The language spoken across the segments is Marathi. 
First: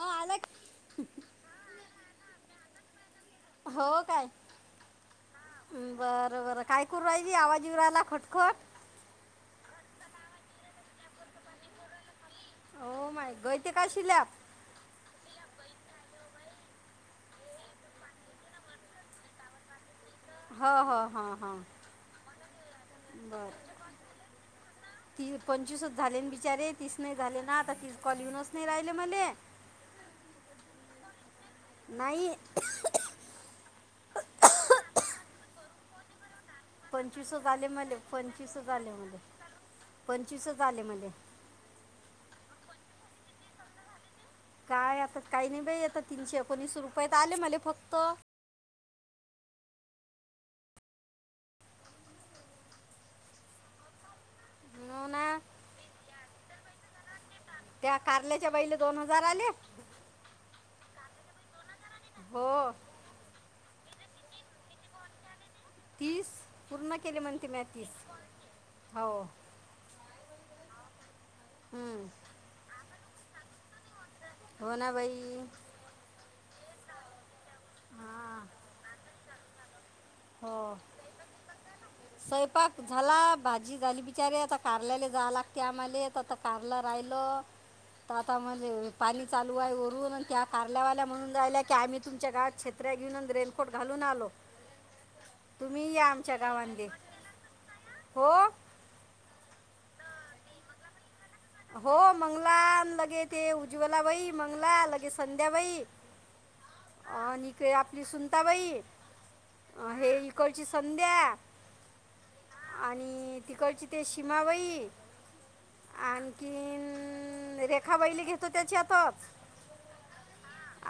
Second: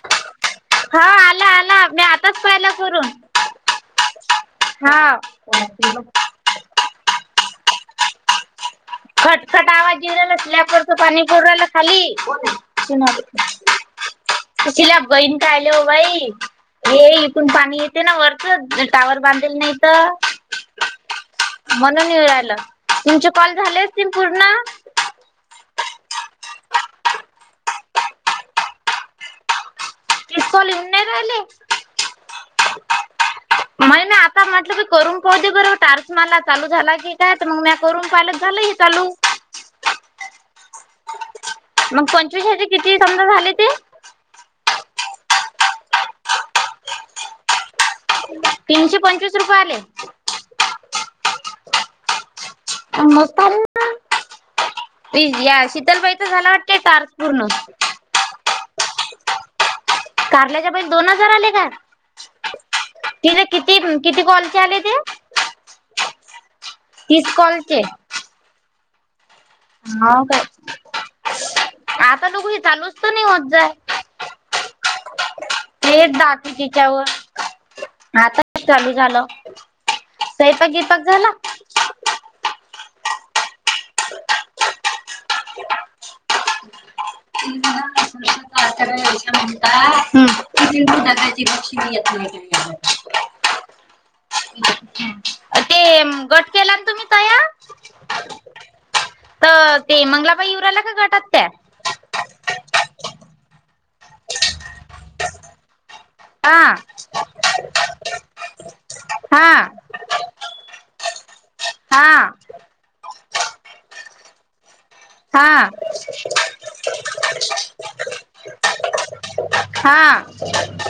हो आलं क- हा आला आला मी आताच पाहिला करून. हो काय हा बरं बर काय? करू राहिली आवाज येवू रायला खटखट. खटखट आवाज येवू राहिला स्लॅप वरच पाणी पडू रायल खाली कोणये? कोण हो आली माय गळते का शिल्याप कसाल्या बहीण काले हो बाई. ये इकडुन पाणी येते ना वरच टावर बांधेल ना इथं. हो हो हो हो म्हणून येवू राहिलं तुमचे कॉल बरं झाले असतील पूर्ण. ती पंचवीसच झाले न बिचारे तीस नाही झाले ना आता तीच कॉल येऊनच नाही राहिले मले. तीस कॉल येवून नाही रायले. नाही. महीना आता म्हटलं की करुून पाहू दे बर तार मला चालू झाला की काय पंचवीसच तर मग आले म्या मले करून पाहिल तर झालं पंचवीसच ही आले चालू. मले पंचवीसच आले मले. मग पंचवीस ह्यजे किती समजा झाले ते. काय आता काही नाही बाई आता तीनशे एकोणीस रुपये त आले मले फक्त. तीनशे पंचवीस रुपये आले. आण मग चालेल ना. हो ना ये या शीतलबाईच झाला वाटते टार्क पूर्ण. त्या कारल्याच्या बाईला दोन हजार आले. कारल्याच्या बाईला दोन हजार आले का? हो. तिनं किती किती कॉलचे आले ते? तीस पूर्ण केले तीस म्हणती म्या कॉलचे. तीस होव. हाव काय हम्म, आता तु चालूच तर नाही होत जाय. हो ना बाई. तेच दाखवित ह्यच्यावर हां आताच चालू झालं. स्वयपाक हो बियपाक झाला. स्वयंपाक झाला भाजी झाली बिचारे आता कारल्याले जा लागते आम्हाले तर आता कारला राहिल तर आता म्हण पाणी चालू आहे वरून त्या कारल्यावाल्या म्हणून रायल्या की आम्ही तुमच्या गावात छत्र्या घेऊन आण रेनकोट घालून आलो. हा तुम्ही ते या आमच्या गट केला ना गावांले तुम्ही. तयार हो. तर ते मंगलाबाई येवू राहील्या का गटात त्या? हो मंगला आण लगे ते उज्वला बाई मंगला लगे संध्याबाई. हा आणि कई आपली सुनताबाई हा अ हे ई तिकडची संध्या हा. आणि तिकडची ते शिमाबाई. हा. खीण रेखा बाईले घेतो त्याच्यातचं हा हा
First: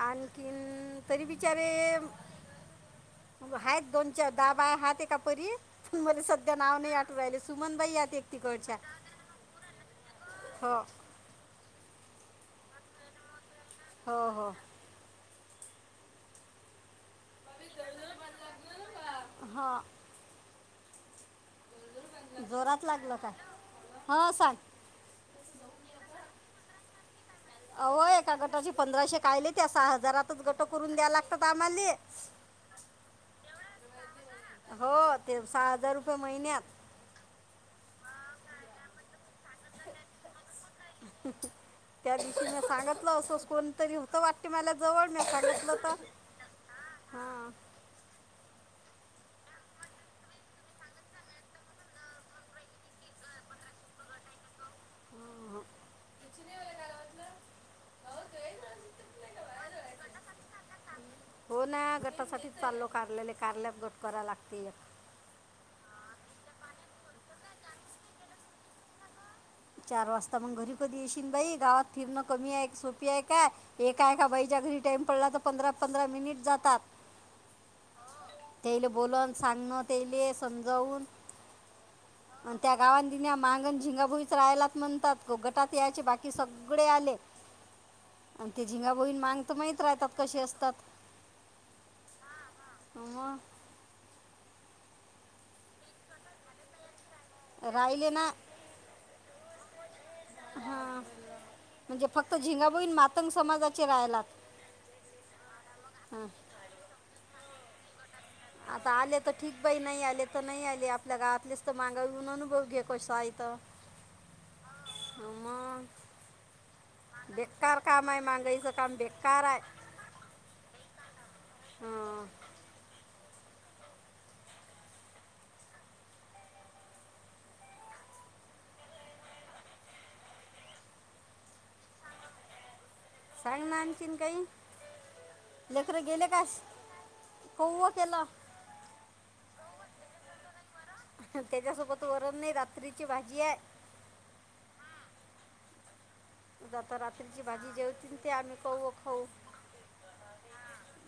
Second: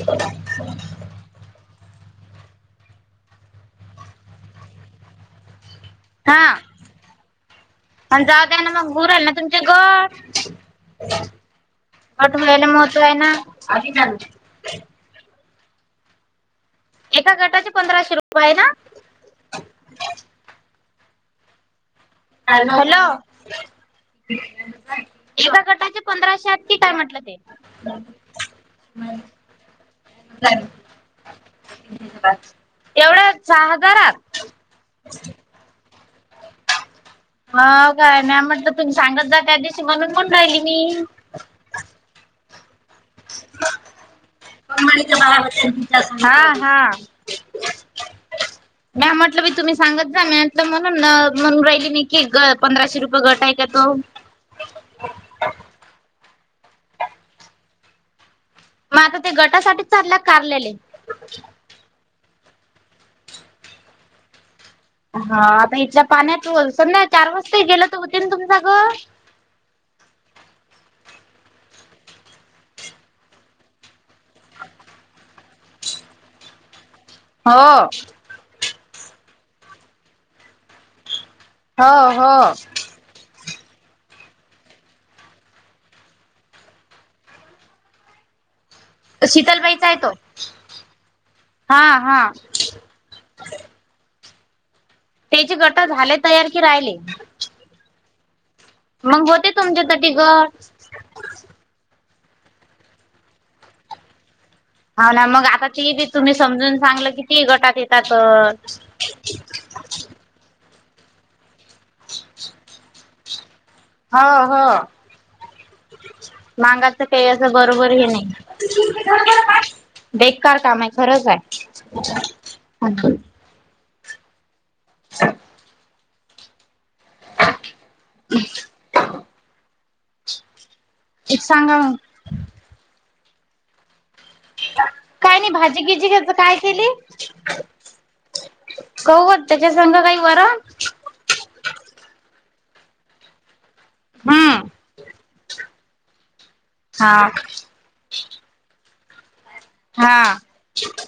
आणखि अ तरी बिचारे आहेत दोन चार दहा बाया हायत एका परी. मला हा सध्या नाव नाही आठवायले राहिले सुमनबाई आहेत एक तिकडच्या. पोरांना तुमच्या जग हो. पाटवून रायले महत्व आहे ना अभि जा ना. हो हो एका गटाचे पंधराशे रुप आहे ना. हां. जोरात हॅलो. लागलं काय हां सांग एका गटाचे पंधराशे आहेत की काय म्हटलं ते. अव एका गटाचे पंधराशे कायले त्या सहा हजारात गट करून द्या लागतात आम्हाले. एवढ्या सहा हजारात हो ते सहा हजार रुपये महिन्यात. हाव काय म्या म्हटलं तुम्ही सांगत जा त्या दिवशी म्हणून म्हणून राहिली मी. हं हं त्या दिवशी म्या सांगतलं असं कोणतरी होत वाट [unintelligible] हा हा. हां मॅ म्हटलं बी तुम्ही सांगत जा म म्हटलं म्हणून म्हणून राहिली मी की ग पंधराशे रुपये गट आहे का तो. अ हं. मग आता ते गटासाठीच चाललात कारलेले. हो ना गटासाठीच चाललो कारलेले कारल्यात गट कराव लागते एक. अ हा आता इथल्या पाण्यात समजा चार वाजताही गेले तर होते ना तुमच गट. चार वाजता मग घरी कधी येशील बाई गावात फिरणं कमी आहे सोपी आहे काय? एका एका बाईच्या घरी टाइम पडला तर पंधरा पंधरा मिनिट जातात. हो. तेले बोलन सांगण तेले समजावून. हो हो. गावां दिन्या मांगन झिंगाभुईच राहायलाच म्हणतात गटात यायचे बाकी सगळे आले. [inaudible] आणि ते झिंगा भोईण माांग तर माहीत शीतलबाईचा आहे तो राहतात कसे असतात. हा हा. मग. त्याची गट झाले तयार की राहिले? राहिले ना. मग होते तुमच्या त तिघं. हां म्हणजे फक्त झिंगाभोईन मातंग समाजाचे राहिलात. हाव ना मग आता ती बी हां तुम्ही समजून सांगलं किती गटात येतातचं. आता आले तर ठीक बाई नाही आले तर नाही आले आपल्या गावातलेच मग येऊन अनुभव घे कसाय इथं हो हा मग. मांगाच काही असं बेकार बरोबर हे काम आहे नाही. मागाईचं काम बेकार आहे बेकार काम आहे खरंच हं. आहे. [inaudible] अ. एक सांगा मग. सांग ना आणखीन काही. काय नाही भाजी लेकरं गिजी गेले ह्यचं का काय केली? कौव केलं कव होत त्याच्या संग काही वरण. ह त्याच्यासोबत वरण नाही रात्रीची भाजी आहे. हम्म. उद्या आता हा रात्रीची भाजी जेवतीन ते आम्ही कवू व खाऊ. हा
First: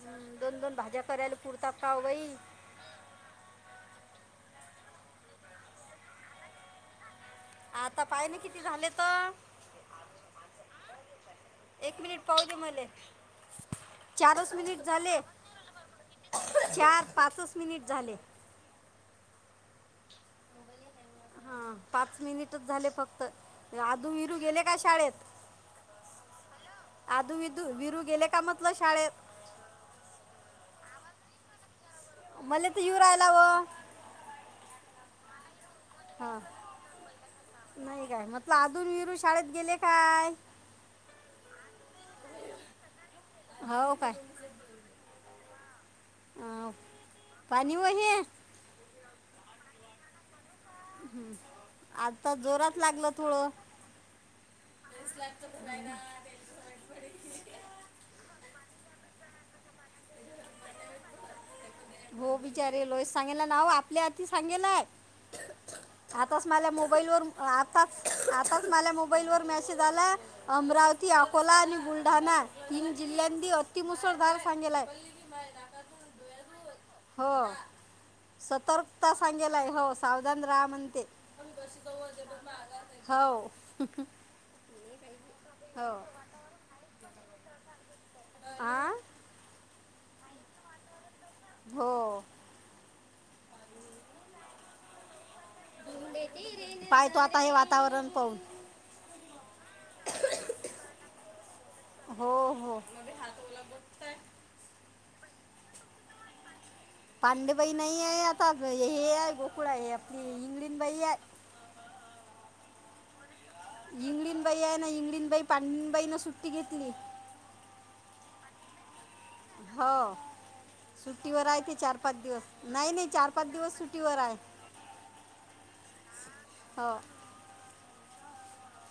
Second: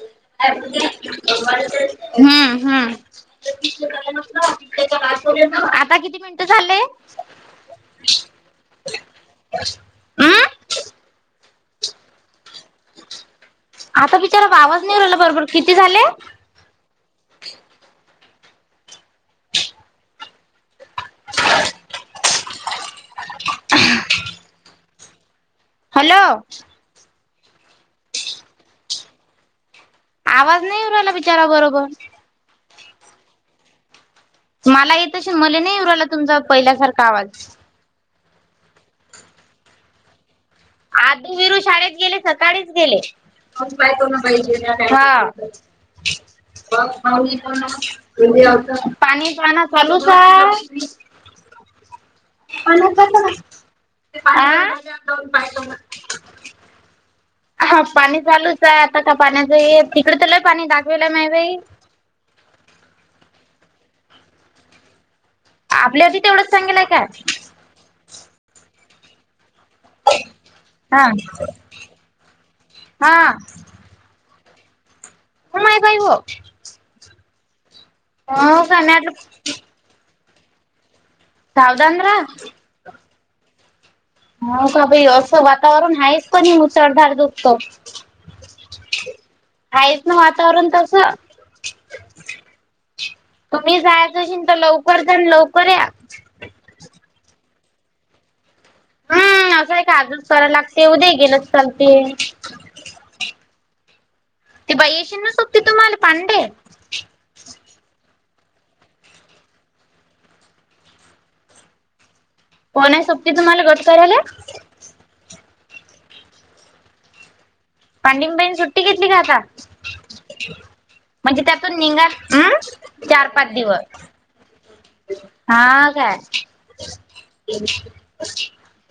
हं, दोन दोन भाज्या करायला पुरतात का हो बाई हम्म हम्म. आता किती मिनिटं झाले? आता पाय ना किती झालेत? हम् एक मिनिट पाहूदे मले. आता बिचारा चारच ब मिनिट आवाज नाई येवू रायला झाले बरोबर किती झाले? चार पाचचं मिनिट झाले. हा पाच मिनिटचं झाले फक्त आदू विरू गेले का शाळेत? हॅलो. आधु विधू विरू गेले का म्हटलं शाळेत? आवाज नाही येऊ राहिला बिचारा बरोबर. मले तर येऊ रायला व. मला येत अशीन मले नाही येऊ रायला हा तुमचा पहिल्यासारखा आवाज. नाही गाय म्हटलं अदु आण विरू शाळेत गेले काय? आदू विरू शाळेत गेले सकाळीच गेले. हो काय हा. अं, पाणी व हे पाणी पाहना चालू काय? हम्म. आता जोरात लागल थोडं. हा पाणी चालूच आहे आता का पाण्याचं ये तिकडे तर लई पाणी दाखवाला नाही बाई. हो बिचारे लोह सांगेला नाव आपल्या हाती सांगेलाय. आपल्या आधी आताच तेवढंच मला सांगेलय काय मोबाईल वरुन आता आताच मला मोबाईल वरुन मॅस सेज आला हा अमरावती, अकोला आणि बुलढाणा तीन हा जिल्ह्यधि ती मुसळधार सांगेला आहे. होम माय बाई ओ. हो का मी वाटलं सतर्कता सांगेलाय हो स सावधान राहा म्हणते सावधान राहा हो. हो का बाई असं हो वातावरण आहेच पण मुसळधार दुखत. हा. आहेच ना वातावरण तसं. हो. तुम्ही जायचं असेल तर लवकर जा आण लवकर ये. पायतो आता हे वातावरण पाऊण. हम्म असंय का आजचं कराय लागते उद्या ई गेलतर चालते. मबे हात ओला बघताय. ती बाई येशीन ना सोबती तुम्हाला पांडे. पांडेबाई नाही आहे आता हे आहे गोकुळा हे आपली इंगळीनबाई आहे. कोणाय सोबती तुमा इंगळीनबाई आहे ना इंगळीनबाई पांडीनबाईनं सुट्टी घेतली. पांडिंगबाईन सुट्टी घेतली का आता? हो. म्हणजे सुट्टीवर आहे ती त्यातून चार निघा पाच दिवस अं नाही नाही चार पाच दिवस सुट्टीवर आहे. हा काय हो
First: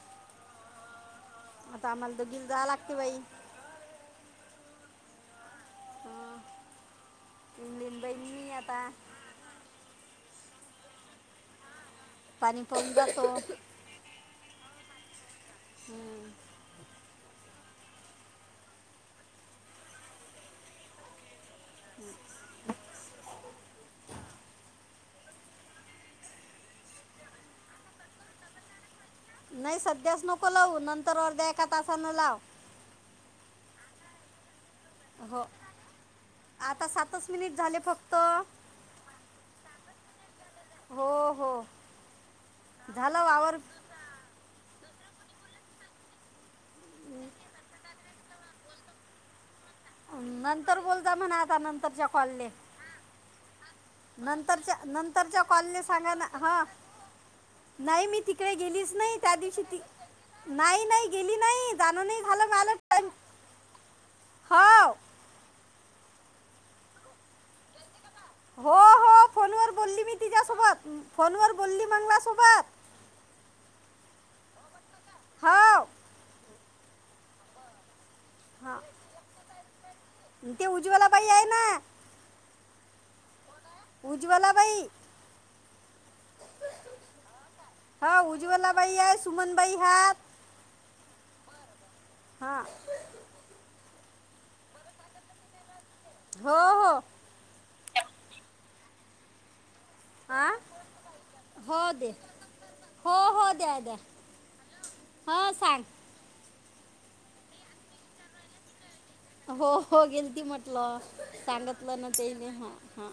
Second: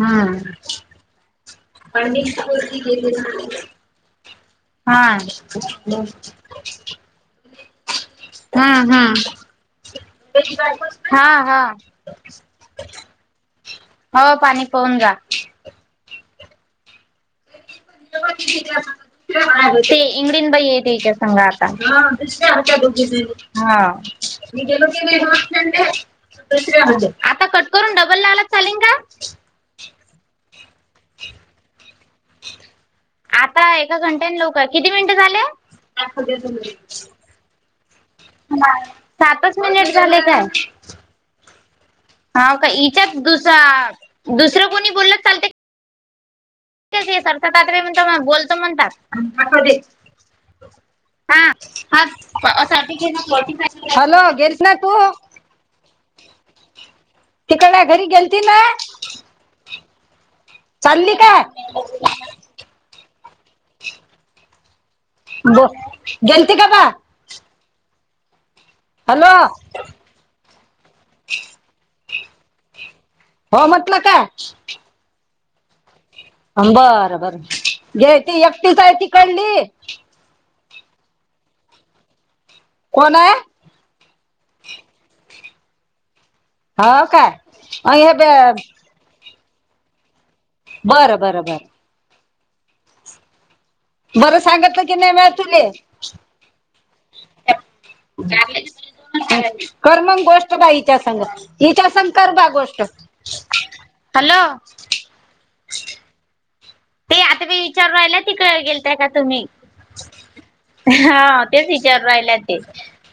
हम्म. आता हा आम्हाला दुघीला जाय लागते बाई. हा. इंगळीनबाई मी आता हम्म हम्म हा हा. पाणी पाऊन जातो. हो पाणी पाऊन जा. हम्म. अ ते इंगडीनबाई आहे तेंच्या संग आज. [unintelligible] हा. मी गेलो आता कट करून डबल लावला चालीन का? नाही सध्यास नको लावू नंतर अर्ध्या एका तासानं लाव. आता एका घंट्यानं लावू काय किती मिनिटं झाले? चं मिनिट झाले फक्त. सातंच मिनिट झाले काय? हो, हो. हाव काय हिच्यात झालं दुस वावर दुसरं कोणी बोलल तर चालते? [unintelligible] बोलतो म्हणतात. आणि [unintelligible] नंतर बोलता म्हणा आता हा नंतरच्या कॉलले. [unintelligible] नंतरच्या नंतरच्या कॉलले सांगा ना हा. नाही मी तिकडे गेलीच नाही. त्या दिवशी ती नाही, नाही चालली गेली काय? नाही. जाणं नाही झाल, पण हो. गेलती का बा? हो. हो हॅलो. फोनवर बोलली मी तिझ्यासोबत फोनवर बोलली मग माझ्यासोबत. हो म्हटलं काय? होव. बर, बर‌. गेलती एकटीच हां हाय तिकडली. ते उज्वला बाई आहे ना कोण आहे? उज्वला बाई. हाव काय? अ हे हा बे उज्ज्वलाबाई आहे सुमनबाई हायत. बरं, बरं, बरं. हां. बरं सांगतल की नाही बाई तुले. हो, हो. [unintelligible] कर मग हा गोष्ट बाई हीच्या संग, हो हिच्या संग दे कर बा गोष्ट. हो हो द्या द्या हॅलो हां सांग. ते आता मी विचारू राहिलं तिकडं गेल त्याका तुम्ही? हो हो गेलती म्हटलं हा तेच सांगितलं विचारु ना राहिल्या त्याने ते. हां हां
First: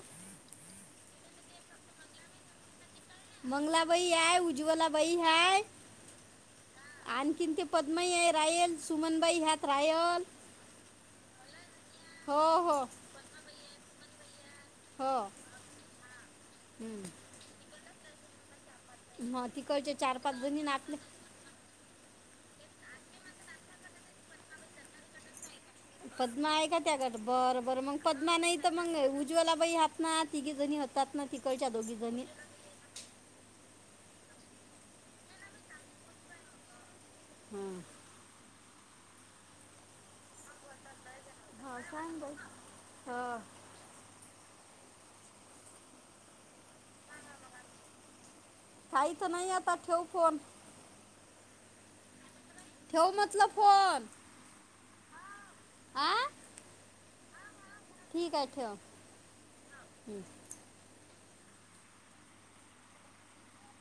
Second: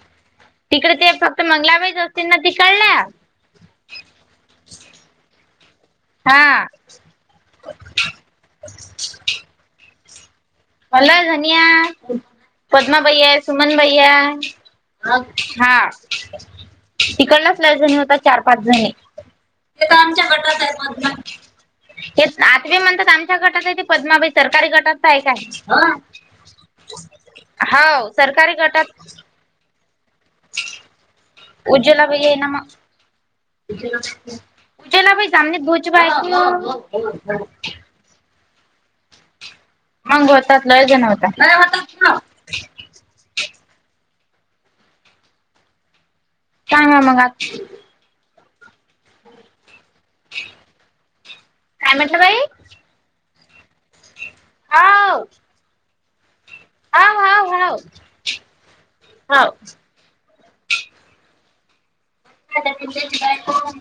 तिकडे ते फक्त मंगलाबाईच असतील ना ती कळलं. मंगलाबाई हाय, उज्ज्वलाबाई हाय. हा. आणखीन ते पद्मई आहे राह्यल सुमनबाई ह्यात राह्यल. ला निया हो पद्माबाई आहे सुमनबाई या. हो अ हा हम्म. तिकडलाच लई जणी होता चार पाच जणी. मग ते तिकडचे तर चार आमच्या पाच गटात जणी आहे आपले पद्मन. हे आतवे म्हणतात आमच्या गटात आहे ते पद्माबाई सरकारी गटातच आहे काय? पद्मा आहे का त्या गट बरं बरं मग हो पद्मा सरकारी नाही तर गटात मग उज्वला बाई ह्यात ना तिघी जणी होतात ना तिकडच्या दोघी जणी. हा मग गुचे ना बाई सामने गुच बायको हां. मांगो होतात लई जण होतात. हो सांग बाई हो. सांगा मगा काहीत नाही आता ठेव फोन. काय म्हटलं बाई? ठेव म्हटलं फोन. हाव आ? हाव हाव हाव. ठीक आहे ठेव हम्म. आता पिंट्याची बायको